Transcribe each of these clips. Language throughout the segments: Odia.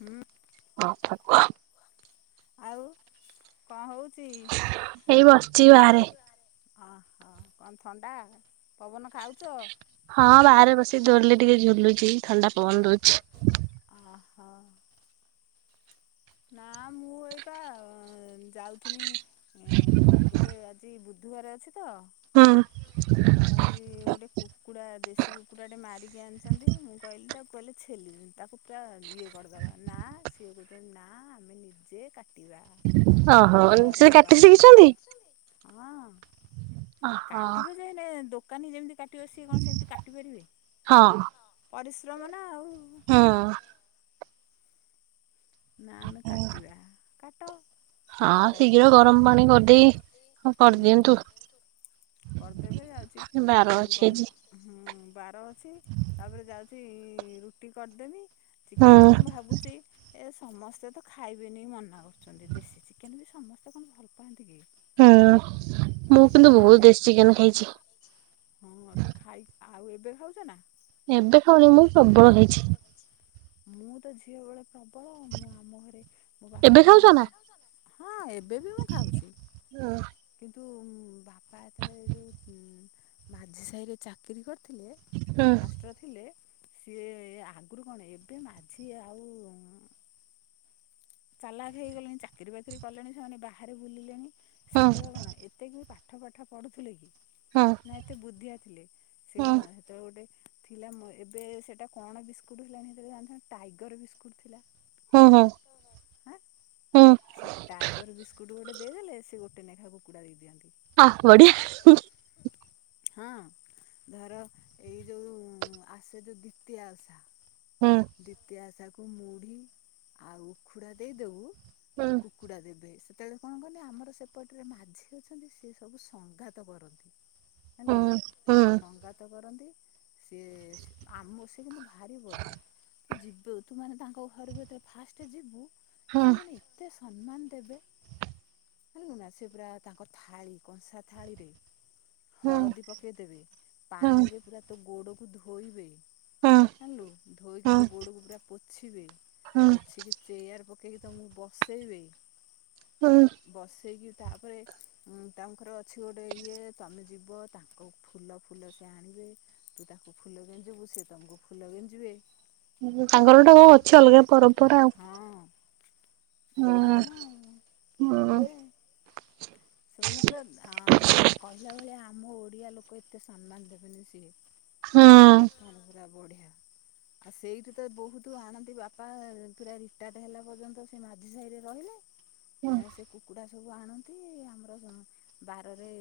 ହୁଁ ହଁ। ଆଉ କଣ ହଉ ଏଇ ବସିଛି ବାହାରେ। ଅହୋ କଣ ଥଣ୍ଡା ପବନ ଖାଉଛ? ହଁ ବାହାରେ ବସିକି ଦୌଲିରେ ଟିକେ ଝୁଲୁ ଥଣ୍ଡା ପବନ ଦଉଛି। ଅହୋ ନା ମୁଁ ଏଇଟା ଯାଉଥିଲିନି ଗୋଟେ ଆଜି ଅଧୁଆରେ ଅଛି ତ। ହଁ। ଆଉରି ଗୋଟେ କୁକୁଡ଼ା ଦେଶୀ କୁକୁଡ଼ାଟେ ମାରିକି ଆଣିଛନ୍ତି ମୁଁ କହିଲି ତାକୁ କହିଲେ ଛେଲି। [unintelligible] ତାକୁ ପୁରା ଇଏ କରିଦବା ନା ସିଏ କହୁଛନ୍ତି ନା ଆମେ ନିଜେ କାଟିବା। ଓହୋ ସେ ଗରମ କାଟି ପାଣି ଶିଖିଛନ୍ତି? ହଁ। ଓହୋ କାଟିବେ ଯେ ହେଲେ ଦୋକାନୀ ଯେମିତି କାଟ କଣ ସେମତି କାଟି ପାରିବେ ପରିଶ୍ରମ ନା ଆଉ। ହଁ। ନା ଆମେ କାଟିବା କାଟ। ହଁ ଆଉ କଣ ଶୀଘ୍ର କରିବା। ଗରମ ପାଣି କରିଦେଇ କରିଦିଅନ୍ତୁ। ହୁଁ କରିଦେବେ ଯାଉଛି ବାର ଅଛି କଣ ଆଜି। ହୁଁ। ବାର ଅଛି ତାପରେ ଯାଉଛି ରୁଟି କରିଦେବି ହୁଁ ଚିକେନକୁ ମୁଁ ଭାବୁଛି। ଏ ସମସ୍ତେ ତ ଖାଇବେନି ମନା କରୁଛନ୍ତି ଦେଶୀ ଚିକେନ ବି ସମସ୍ତେ କଣ ଭଲ ପାଆନ୍ତି କି? ମୁଁ କିନ୍ତୁ ବହୁତ ଦେଶୀ ଚିକେନ ଖାଇଛି। ହଁ ତ ଖାଇ ଆଉ ଏବେ ଖାଉଛନା? ଏବେ ଖାଉନି ମୁଁ ପ୍ରବଳ ଖାଇଛି। ମୁଁ ତ ଝିଅ ବଳେ ପ୍ରବଳ ମୁଁ ଆମ ଘରେ ଏବେ ବାପା ଖାଉଛ ନା? କଣ ହଁ ଏବେ ବି ମୁଁ ଖାଉଛି ହୁଁ କି ତୁ ବାପା ଏତେବେଳେ ଯୋଉ ମାଝି ସାହି ରେ ଚାକିରୀ କରି ଥିଲେ ହୁଁ ମାଷ୍ଟ୍ର ଥିଲେ। ସିଏ ଆଗରୁ କଣ ଏବେ ମାଝି ଆଉ ଚାଲାକ ହେଇଗଲେଣି ଚାକିରି ବାକିରି କଲେଣି ସେମାନେ ବାହାରେ ବୁଲିଲେଣି ସେତେବେଳେ କଣ ଏତେ କି ପା ପାଠ ପାଠ ପଢୁଥିଲେ କି ହୁଁ ନା ଏତେ ବୁଦ୍ଧିଆ ଥିଲେ ସେ ହୁଁ କଣ ସେତେବେଳେ ଗୋଟେ ଥିଲା ମୋ ଏବେ ସେଟା କଣ ବିସ୍କୁଟ ହେଲାଣି [unintelligible] ଟାଇଗର ବିସ୍କୁଟ ଥିଲା। ହୁଁ ହୁଁ ହାଁ ହୁଁ ସେ ଟାଇଗର ବିସ୍କୁଟ ଗୋଟେ ଦେଇଦେଲେ ସେ ଗୋଟେ ନେଖା କୁକୁଡ଼ା ଦେଇ ଦିଅନ୍ତି। ଆ ବଢିଆ। ହଁ ଧର ଏଇ ଯୋଉ ଆସେ ଯୋଉ ଦ୍ୱତୀୟ ଓଷା। ହୁଁ ଦ୍ୱିତୀୟ ଓଷାକୁ ମୁଢି ଆଉ ଉଖୁଡ଼ା ଦେଇଦବୁ ହୁଁ କୁକୁଡ଼ା ଦେବେ ସେ ସେତେବେଳେ କଣ କଲେ ଆମର ସେପଟରେ ମାଝୀ ଅଛନ୍ତି ସ ସବୁ ସଂଘାତ କରନ୍ତି। ହୁଁ ଯାଇଲନା ହୁଁ ସଙ୍ଗାତ କରନ୍ତି ସିଏ ଆମ ସେ କିନ୍ତୁ ଭାରି ବଢିଆ ଯିବୁ ତୁ ତାଙ୍କ ଘରକୁ ଫାଷ୍ଟ୍ ଯିବୁ ହୁଁ ସେମାନେ ଏତେ ସମ୍ମାନ ଦେବେ। ଝିଲୁନା ସେ ପୁରା ତାଙ୍କ ଥାଳି କଂସା ଥାଳିରେ ହୁଁ ହଳଦୀ ପକେଇଦବେ ହୁଁ ପାଣିରେ ପୁରା ତୋ ଗୋଡକୁ ଧୋଇବେ। ହୁଁ। ଆଲୁ ଧୋଇକି ହଁ ତୋ ଗୋଡ଼କୁ ପୁରା ପୋଛିିବେ, ହଁ ପୋଛି କି ଚେୟାର ପକେଇକି ତମୁକୁ ବସେଇବି ହଁ ବସେଇକି ତାପରେ ତାଙ୍କର ଅଛି ଗୋଟେ ଇଏ ତମେ ଯିବ ତାଙ୍କ ଫୁଲ ଫୁଲ ସେ ଆଣିବି। ତୁ ତାକୁ ଫୁଲ ଗେଞ୍ଜିବୁ ସେ ତମକୁ ଫୁଲ ଗେଞ୍ଜିବେ। ହୁଁ ତାଙ୍କର ଗୋଟା ଅଛି ଅଲଗା ପରମ୍ପରା ଆଉ। ବଢିଆ ହଁ ନା ହଁ ହୁଏ। ସେମାନେ ପୁରା ଆ କହିଲା ଭଳିଆ ଆମ ଓଡିଆ ଲୋକ ଏତେ ସମ୍ମାନ ଦେବେନି ସିଏ ହଁ ବା ବଢ଼ିଆ ଆଉ ସେଇଠି ତ ବହୁତ ଆଣନ୍ତି ବାପା ପୁରା ରିଟାୟାର୍ଡ ହେଲା ପର୍ଯ୍ୟନ୍ତ ସେ ମାଝି ସାହିରେ ରହିଲେ। ଆ ସେ କୁକୁଡ଼ା ସବୁ ଆଣନ୍ତି। ଆମର ବାରରେ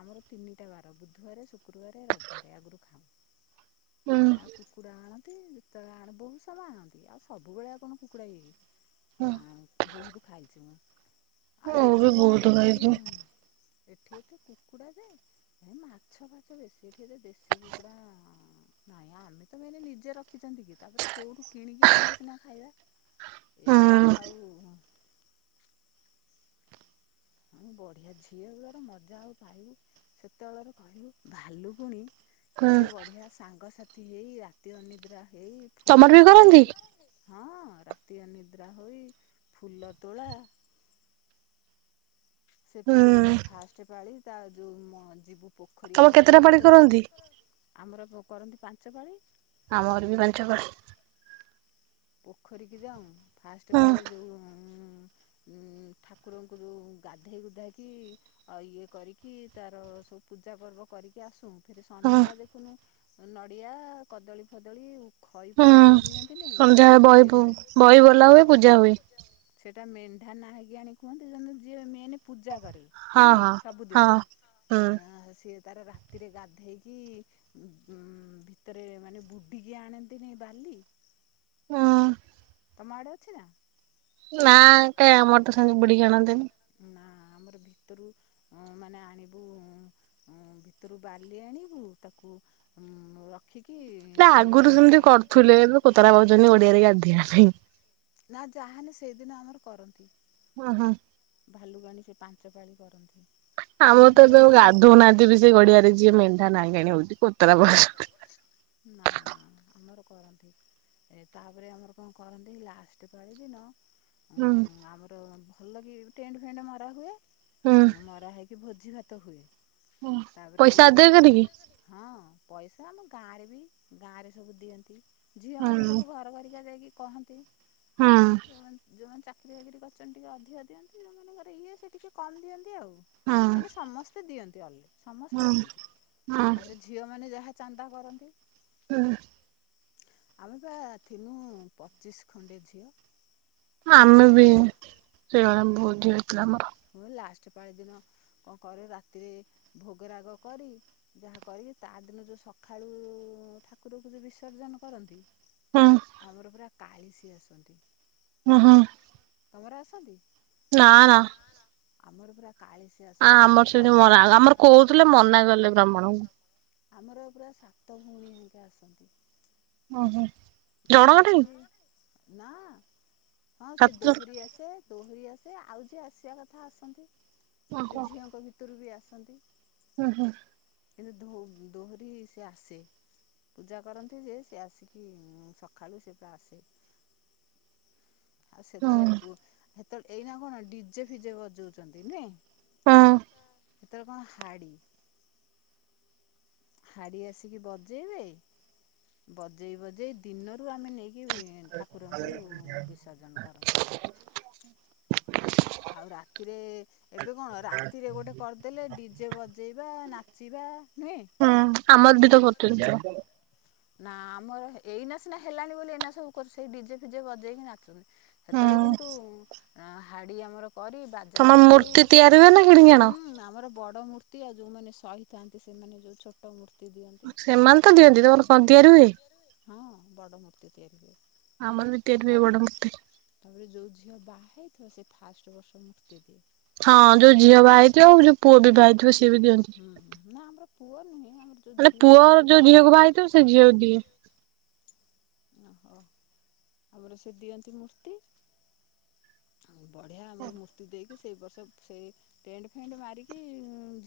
ଆମର ତିନିଟା ବାର ବୁଧବାର ଶୁକ୍ରବାର ରେ ରବିବାର ଆଗରୁ ଖାଉ। ଆଉ କୁକୁଡା ଆଣନ୍ତି ଯେତବେଳେ ଆଣ ବହୁତ ସବୁ ଆଣନ୍ତି ଆଉ ସବୁବେେଳେ ଆଉ କଣ କୁକୁଡା ହେଇକି ହଁ ହ ବହୁତ ଖାଇଚି ମୁଁ ଆଉ ମୁଁ ବି ଏଠି କଣ ବହୁତ ଏଠି ଖାଇଛି। ଏଠି ଏତେ କୁକୁଡା ଯେ ଏ ମାଛ ଫାଛ ବେଶୀ ଏଠି ଏତେ ଦେଶୀ କୁକୁଡା ନାଇଁ ଆମେ ତ ମାନେ ନିଜେ ରଖିଚନ୍ତି କି ତାପରେ କୋଉଠୁ କିଣିକି ଆଣିଲେ ସିନା ଖାଇବା। ଏଇନା ବି ହଁ ଆଉ [inaudible] ବଢ଼ିଆ ଝିଅ ବଳର ମଜା ଆଉ ପାଇବୁ ସେତେବେଳର କହିବୁ ଭାଲୁକୁଣି ହଁ କେତେ ବଢିଆ ସାଙ୍ଗସାଥି ହେଇ ରାତି ଅନିଦ୍ରା ଏଇ ତମର ଫୁଲ ବି ତୋଳି କରନ୍ତି? ହଁ ରାତି ଅନିଦ୍ରା ହୋଇ ଫୁଲ ତୋଳା ସେ ପୁରା ଯେ ହୁଁ ଯେ ଫାଷ୍ଟ ପାଳି ତା ଯୋଉ ଯିବୁ ପୋଖରୀ ତମ ଆମର କେତେଟା ପାଡି ପୋଖରୀ କରନ୍ତି? ଆମର ଅ କରନ୍ତି ପାଞ୍ଚ ପାଳି। ଆମ ମର ବି ପାଞ୍ଚ ପାଳି। ପୋଖରୀକୁି ଯାଉ ଫାଷ୍ଟ ହଁ ପାଳି ଯୋଉ ଠାକୁରଙ୍କୁ ଯୋଉ ଗାଧେଇ ଗୁଧେଇକି ଆ ଇଏ କରିକି ତାର ସବୁ ପୂଜା ପର୍ବ କରିକି ଆସୁ ଫେରେ ହଁ ସନ୍ଧ୍ୟା ବଳେ ଦେଖୁନୁ ନଡିଆ କଦଳୀ ଫଦଳୀ ଖଇ ହୁଁ ଫଇ ସବୁ ନିଅନ୍ତି ନାଇଁ? ସନ୍ଧ୍ୟାବେଳେ ବହି ବହି ବୋଲା ହୁଏ ପୂଜା ହୁଏ। ସେଇଟା ମେଣ୍ଢା ନା ହେକି ଆଣି କୁହନ୍ତି ଯେୁ ଯିଏ ମେନେ ପୂଜା କରେ ହଁ ନୁହେଁ ହଁ ହଁ ହୁଁ ସବୁଦିନ ଆ ସେ ତାର ରାତିରେ ଗାଧେଇକି ଉ ଭିତରେ ମାନେ ବୁଡ଼ିକି ଆଣନ୍ତିନି ବାଲି? ଟି ହୁଁ ତମ ଆଡେ ଅଛି ନା? ନା କାଇଁ ଆମର ତ ସେ ବୁଡିକି ଆଣନ୍ତିନି? ନା ଆମର ଭିତରୁ ଅ ମାନେ ଆଣିବୁ ଅ ଭିତରୁ ବାଲି ଆଣିବୁ ତାକୁ ହୁଁ। ହେଲେ ଆଗରୁ ସେମିତି କରୁଥିଲେ ଏବେ କୁତରା ପାଉଚନ୍ତି ଓଡିଆରେ ଗାଧିବା ପାଇଁ। ନା ଯାହାନି ସେଇଦିନ ଆମର କରନ୍ତି। ହଁ ହଁ। ଭାଲୁକୁଣି ସେ ପାଞ୍ଚ ପାଳି କରନ୍ତି। ଆମର ତ କିନ୍ତୁ ଏବେ ଲା ଆଉ ଗାଧଉନାହାନ୍ତି ବି ସେ ଗଡିଆରେ ଯିଏ ମେଣ୍ଢା ନାହିଁ କିଣି ହଉଚି କ ତ ରା [unintelligible] ନା ନା ଆମର କରନ୍ତି। ଏ ତାପରେ ଆମର କଣ କରନ୍ତି ଲାଷ୍ଟ ପାଳି ଦିନ ଆମର ଭଲ କି ଟେ ଫେଟ ମରା ହୁଏ ହୁଁ ମରା ହେଇକି କି ଭୋଜି ଭାତ ହୁଏ ତାପରେ ପଇସା ଆଦାୟ କରିକି ସ ହଁ ପଇସା ଆମ ଗାଁ ରେ ବି ଗାଁ ରେ ସବୁ ଦିଅନ୍ତି ଝିଅ ହୁଁ ମାନେ ସବୁ ଘର ଘରିକା ଯାଇକି କହ ନ୍ତି। ହୁଁ ଯୋଉମାନେ ଯୋଉମାନେ ଚା ଚାକିରିକିରି କରଚଛନ୍ତି ଟିକେ ଅଧିକ ଦିଅନ୍ତି, ସେଉମାନଙ୍କର ଇଏ ସେଏ ଟିକେ କମ୍ ଦିଅନ୍ତି ଆଉ। ହୁଁ ମାନେ ସମସ୍ତେ ଦିଅନ୍ତି ଅ ସମସ୍ତେ ହୁଁ ଦିଅନ୍ତି ହୁଁ ତାପରେ ଝିଅ ମାନେ ଯାହା ଚାନ୍ଦା କରନ୍ତି। ହୁଁ। ଆମେ ବା ଥିଲୁ ପଚିଶ ଖଣ୍ଡେ ଝିଅ। ଆମେ ବି [unintelligible] ହୋଇଥିଲା ଆମର। ମୁଁ ଲାଷ୍ଟ ପାଳି ଦିନ କଣ କରେ ରାତିରେ ଭୋଗରାଗ କରି, ଯାହା କରି ତା ଆରଦିନ ଯୋଉ ସଖାଳୁ ଉ ଠାକୁରକୁ ଯୋଉ ବିସର୍ଜନ କରନ୍ତି। ହୁଁ ଆମର ପୁରା କାଳିସୀ ଆସନ୍ତି। ଓ ହୋ। ତମର ଆସନ୍ତିି? ନାଁ ନା। ଆମର ପୁରା ଆ ଆମର ସେଠି ମରା ହେଲା ଆମର କହୁଥିଲେ ମନା କଲେ ବ୍ରାହ୍ମଣଙ୍କୁ। ଆମର ପୁରା ସାତ ଭଉଣୀ ହାରିକା ଆସନ୍ତି। ଓ ହୋ। ଆସନ୍ତି, ନାଁ ଆ ହଁ ସେ ସାତ ଜଣ ଦୋହରି ଆସେ, ଦୋହରି ଆ ସେ ଆଉ ଯିଏ ଆସିବା କଥା ଆସନ୍ତି ସେ ଓହୋ ଝିଅଙ୍କ ଭିତରୁ ବି ଆସନ୍ତି। ହୁଁ ହୁଁ। କିନ୍ତୁ ଧୋ ଦୋହରି ସେ ଆସେ ପୂଜା କରନ୍ତି ଯେ ସେ ଆସିକି ଉଁ ସଖାଳୁ ସେ ପା ଆସେ। ଆଉ ହୁଁ ସେତେବେଳେପୁଅ ସେତେବେଳେ ଏଇନା କଣ ଡିଜେ ଫିଜେ ବଜଉଛନ୍ତି ନୁହେଁ? ହଁ। ସେତେବେଳେ କଣ ହାଡି। ହାଡି ଆସିକି ବଜେଇବେ, ବଜେଇ ବଜେଇ ଦିନରୁ ଆମେ ନେଇ କରନ୍ତି [unintelligible] ଆଉ ରାତିରେ ଏବେ କଣ ରାତିରେ ଗୋଟେ କରିଦେଲେ ଡିଜେ ବଜେଇବା ନା ଚିବା। ହୁଁ ଆମର ବି ତ କରିଛନ୍ତି। ନା ଆମର ଏଇନା ସିନା ହେଲାଣି ବୋଲି ଏଇନା ସବୁ କରୁଚେ ସେଇ ଡିଜେ ଫିଜେ ବଜେଇକି ନାଚୁଛନ୍ତି। ହୁଁ ସେତେବେଳେ କିନ୍ତୁ ଅ ହାଡି ଆମର କରି ତମର ବାଜାବଜେଇ ମୂର୍ତ୍ତି ତିଆରି ହୁଏ ନା କିଣିକି ଆଣ ହୁଁ ଆମର ବଡ ମୂର୍ତ୍ତି ଆଉ ଯୋଉମାନେ ସହିଥାନ୍ତି ସେମାନେ ଯଉ ଛୋଟ ମୂର୍ତ୍ତି ଦିଅନ୍ତି ସେମାନେ ତ ଦିଅନ୍ତି ତମର କଣ ତିଆରି ହୁଏ? ହଁ, ବଡ଼ ମୂର୍ତ୍ତି ତିଆରି ହୁଏ। ଆମର ବିି ତିଆରି ହୁଏ ତା ବଡ ମୂର୍ତ୍ତି। ହଁ ସେ ଫାର୍ଷ୍ଟ ବର୍ଷ ମୂର୍ତ୍ତି ଦିଏ। ହଁ ଯୋଉ ଝିଅ ବାହା ହେଇଥିବ ଆଉ ଯୋଉ ପୁଅ ବି ବାହା ହେଇଥିବ ସିଏ ବି ଦିଅନ୍ତି। ହୁଁ ନା ଆମର ପୁଅ ନୁହେଁ ଆମର ଯୋଉ ମାନେ ଝିଅ ପୁଅ ବାହା ଯୋଉ ହେଇଥିବ ଝିଅକୁ ବାହାହେଇଥିବ ସେ ଝିଅକୁ ଦିଏ। ଓହୋ ତାପରେ ସେ ଦିଅନ୍ତି ମୂର୍ତ୍ତି। ବଢିଆ ଆମର ମୂର୍ତ୍ତି ଦେଇ ସେ ବର୍ଷ ସେଇ ଟେଣ୍ଡ ଫେଣ୍ଡ ମାରିକି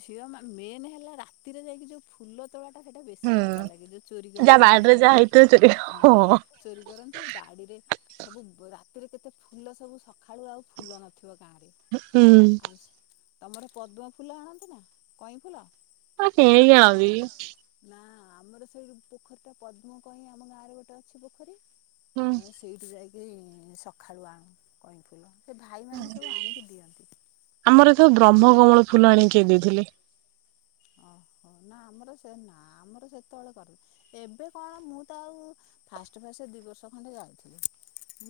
ଝିଅ ମା ମେନେ ହେଲା ରାତିରେ ଯାଇକି ଯୋଉ ଫୁଲ ତୋ ତୋଳା ଟା ସେଇଟା ବେଶୀ ମଜା ଲାଗେ, ଯୋଉ ଚୋରି ଯାହା କରିକି ବାଡିରେ ସମସ୍ତଙ୍କ ଯାହା ବା ହେଇଥିବ ଚୋରେଇକି ହଁ, ଚୋରି କରନ୍ତି ବାଡିରେ ସବୁ ବ୍ ରାତିରେ କେତେ ଫୁଲ ସବୁ ସଖାଳୁ ଆଉ ଫୁଲ ନଥିବ। ଗାଁରେ ହୁଁ। ଆମେ ତମର ପଦ୍ମ ଫୁଲ ଆଣନ୍ତି ନା କଇଁ ଫୁଲ? [unintelligible] ନା ଆମର ସେଇ ପୋଖରୀଟା ପଦ୍ମ କଇଁ ଆମ ଗାଁରେ ଗୋଟେ ଅଛି ପୋଖରୀ ହୁଁ ଆମେ ସେଉଠୁ ଯାଇକି ସଖାଳୁ ଆଣୁ କଇଁଫୁଲ। ସେ ଭାଇମାନେ ସବୁ ଆଣିକି ଦିଅନ୍ତି। ଆମର ଏଥର ବ୍ରହ୍ମ କମଳ ଫୁଲ ଆଣିକି କିଏ ଦେଇଥିଲେ? [unintelligible] ନା ଆମର ସେ ନା ଆମର ସେତେବେଳେ କରେ ଏବେ କଣ ମୁଁ ତ ଆଉ ଫାଷ୍ଟ ଏ ସେ ଦୁଇ ବର୍ଷ ଖଣ୍ଡେ ଯାଇଥିଲି,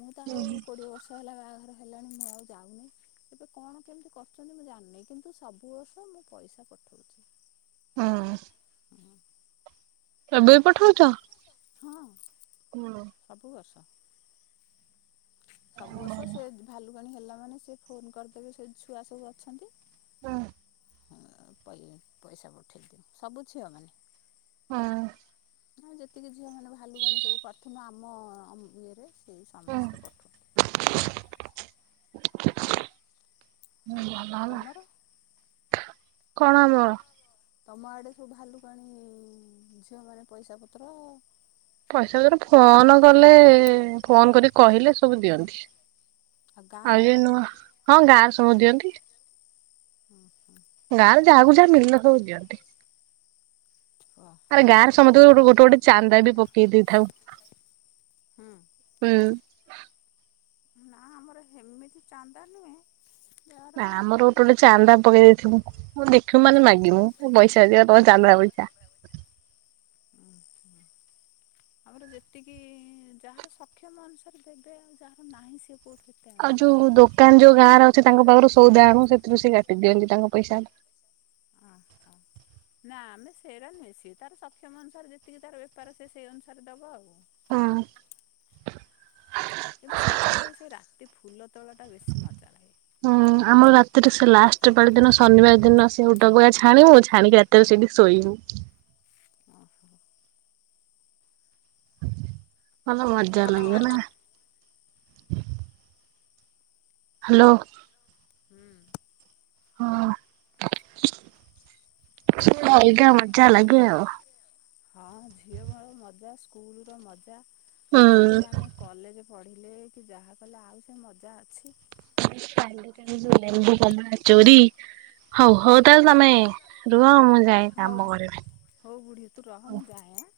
ମୁଁ ତ ଆଉ କୋଡ଼ିଏ ବର୍ଷ ହେଲା ବାହାଘର ହେଲାଣି ମୁଁ ଆଉ ଆଉ ଯାଉନି ଏବେ କଣ କେମିତି କରୁଛନ୍ତି ମୁଁ ଜାଣିନି କିନ୍ତୁ ସବୁ ବର୍ଷ ମୁଁ ପଇସା ପଠଉଛି। ହଁ। ଏବେ ବି ପଠଉଚ? ହଁ। ସବୁ [unintelligible] ବର୍ଷ ସବୁ ବର୍ଷ ସେ ଭାଲୁକାଣୀ ହେଲା ମାନେ ସେ ଫୋନ କରିଦେବେ ସେ ଛୁଆ ସବୁ ଅଛନ୍ତି। ପଇ ପଇସା ପଇସା ପଠେଇ ଦଉଚି ସବୁ ଝିଅ ମାନେ। ହଁ। ଆ ଯେତିକି ଝିଅମାନେ ଭାଲୁକଣି ସବୁ କରିଥିଲୁ ଆମ ଇଏରେ ସେଇ ସମସ୍ତେ ପଠନ୍ତି। ଆଉ ଭଲ ହେଲା। ତମର କଣ ଆମର। ତମ ଆଡେ ସବୁ ଭାଲୁକଣି ଝିଅମାନେ ପଇସା ପତ୍ର ପଇସାପତ୍ର ଫୋନ କଲେ, ଫୋନ କରିକି କହିଲେ ସବୁ ଦିଅନ୍ତି। ଆଉ ଯ ନୂଆ ହଁ ଗାଁରେ ସବୁ ଦିଅନ୍ତି। ହୁଁ। ହୁଁ ଗାଁରେ ଯାହାକୁ ଯାହା ମିଳିଲା ସବୁ ଦିଅନ୍ତି। ଆରେ ଓହୋ ଗାଁରେ ସମସ୍ତେ ଗୋ ଗୋଟେ ଗୋଟେ ଚାନ୍ଦା ବି ପକେଇ ଦେଇଥାଉ। ହୁଁ ହୁଁ। ନା ଆମର ହେମିତି ଚାନ୍ଦା ନୁହେଁ। ଯାହାର ନା ମାନେ ଆମର ଗୋଟେ ଗୋଟେ ଚାନ୍ଦା ପକେଇ ଦେଇଥିବୁଁ ଦେଖିବୁ ମାନେ ମାଗିବୁ ପଇସା ଆସିବା ତମେ ଚାନ୍ଦା ପ ଆ। ହ ଆମର ଯେତିକି ଯାହାର ସକ୍ଷମ ଅନୁସାରେ ଦେବେ ଆଉ ଯାହା ନାହିଁ ସେ। ଆଉ ଯୋଉ ଦୋକାନ ଯୋଉ ଗାଁରେ ଅଛି ତାଙ୍କ ପାଖରୁ ସଉଦା ଆଣୁ ସେଥିରୁ ସେ କାଟି ଦିଅନ୍ତି ତାଙ୍କ ପଇସା। ନା ଆମେ ସେଇଟା ମିସି ତାର ସକ୍ଷମ ଅନୁସାରେ ଯେତିକି ତାର ବେପାର ସେ ସେଇ ଅନୁସାରେ ଦବ ଆଉ। ହଁ। କିନ୍ତୁ ସବୁଠୁ ସେଇ ରାତି ଫୁଲ। ତୋଳଟା ବେଶୀ ମଜା ଲାଗେ। ହୁଁ ଆମର ରାତିଠୁ ସେ ଲାଷ୍ଟ ପାଳିଦିନ ଶନିବାର ଦିନ ସେଟକୁଆ ଛାଣିବୁ ଛାଣିକି ରାତିରେ ସେଇଠି ଶୋଇବୁ। ଓହୋ ଭଲ ବଢ଼ିଆ ମଜା ଲାଗ ନା। ମଜା ହ୍ୟାଲୋ। ହୁଁ। ହଁ ଅଲଗା ମଜା ଲାଗେ ଆଉ। ହଁ ଝିଅ ବେଳେ ମଜା ସ୍କୁଲର ମଜା ହୁଁ ତୁ ଯେତେ ଆମେ କଲେଜ ପଢିଲେ କି ଯାହା କଲେ ଆଉ ସେ ମଜା ଅଛି? ଲେମ୍ବୁ କମଳା ଚୋରି। ହଉ ହଉ ତାହେଲେ ତମେ ରୁହ ମୁ ହଉ ହଉ ବୁଢୀ ତୁ ରହ ମୁଁ ଯାଏଆଁ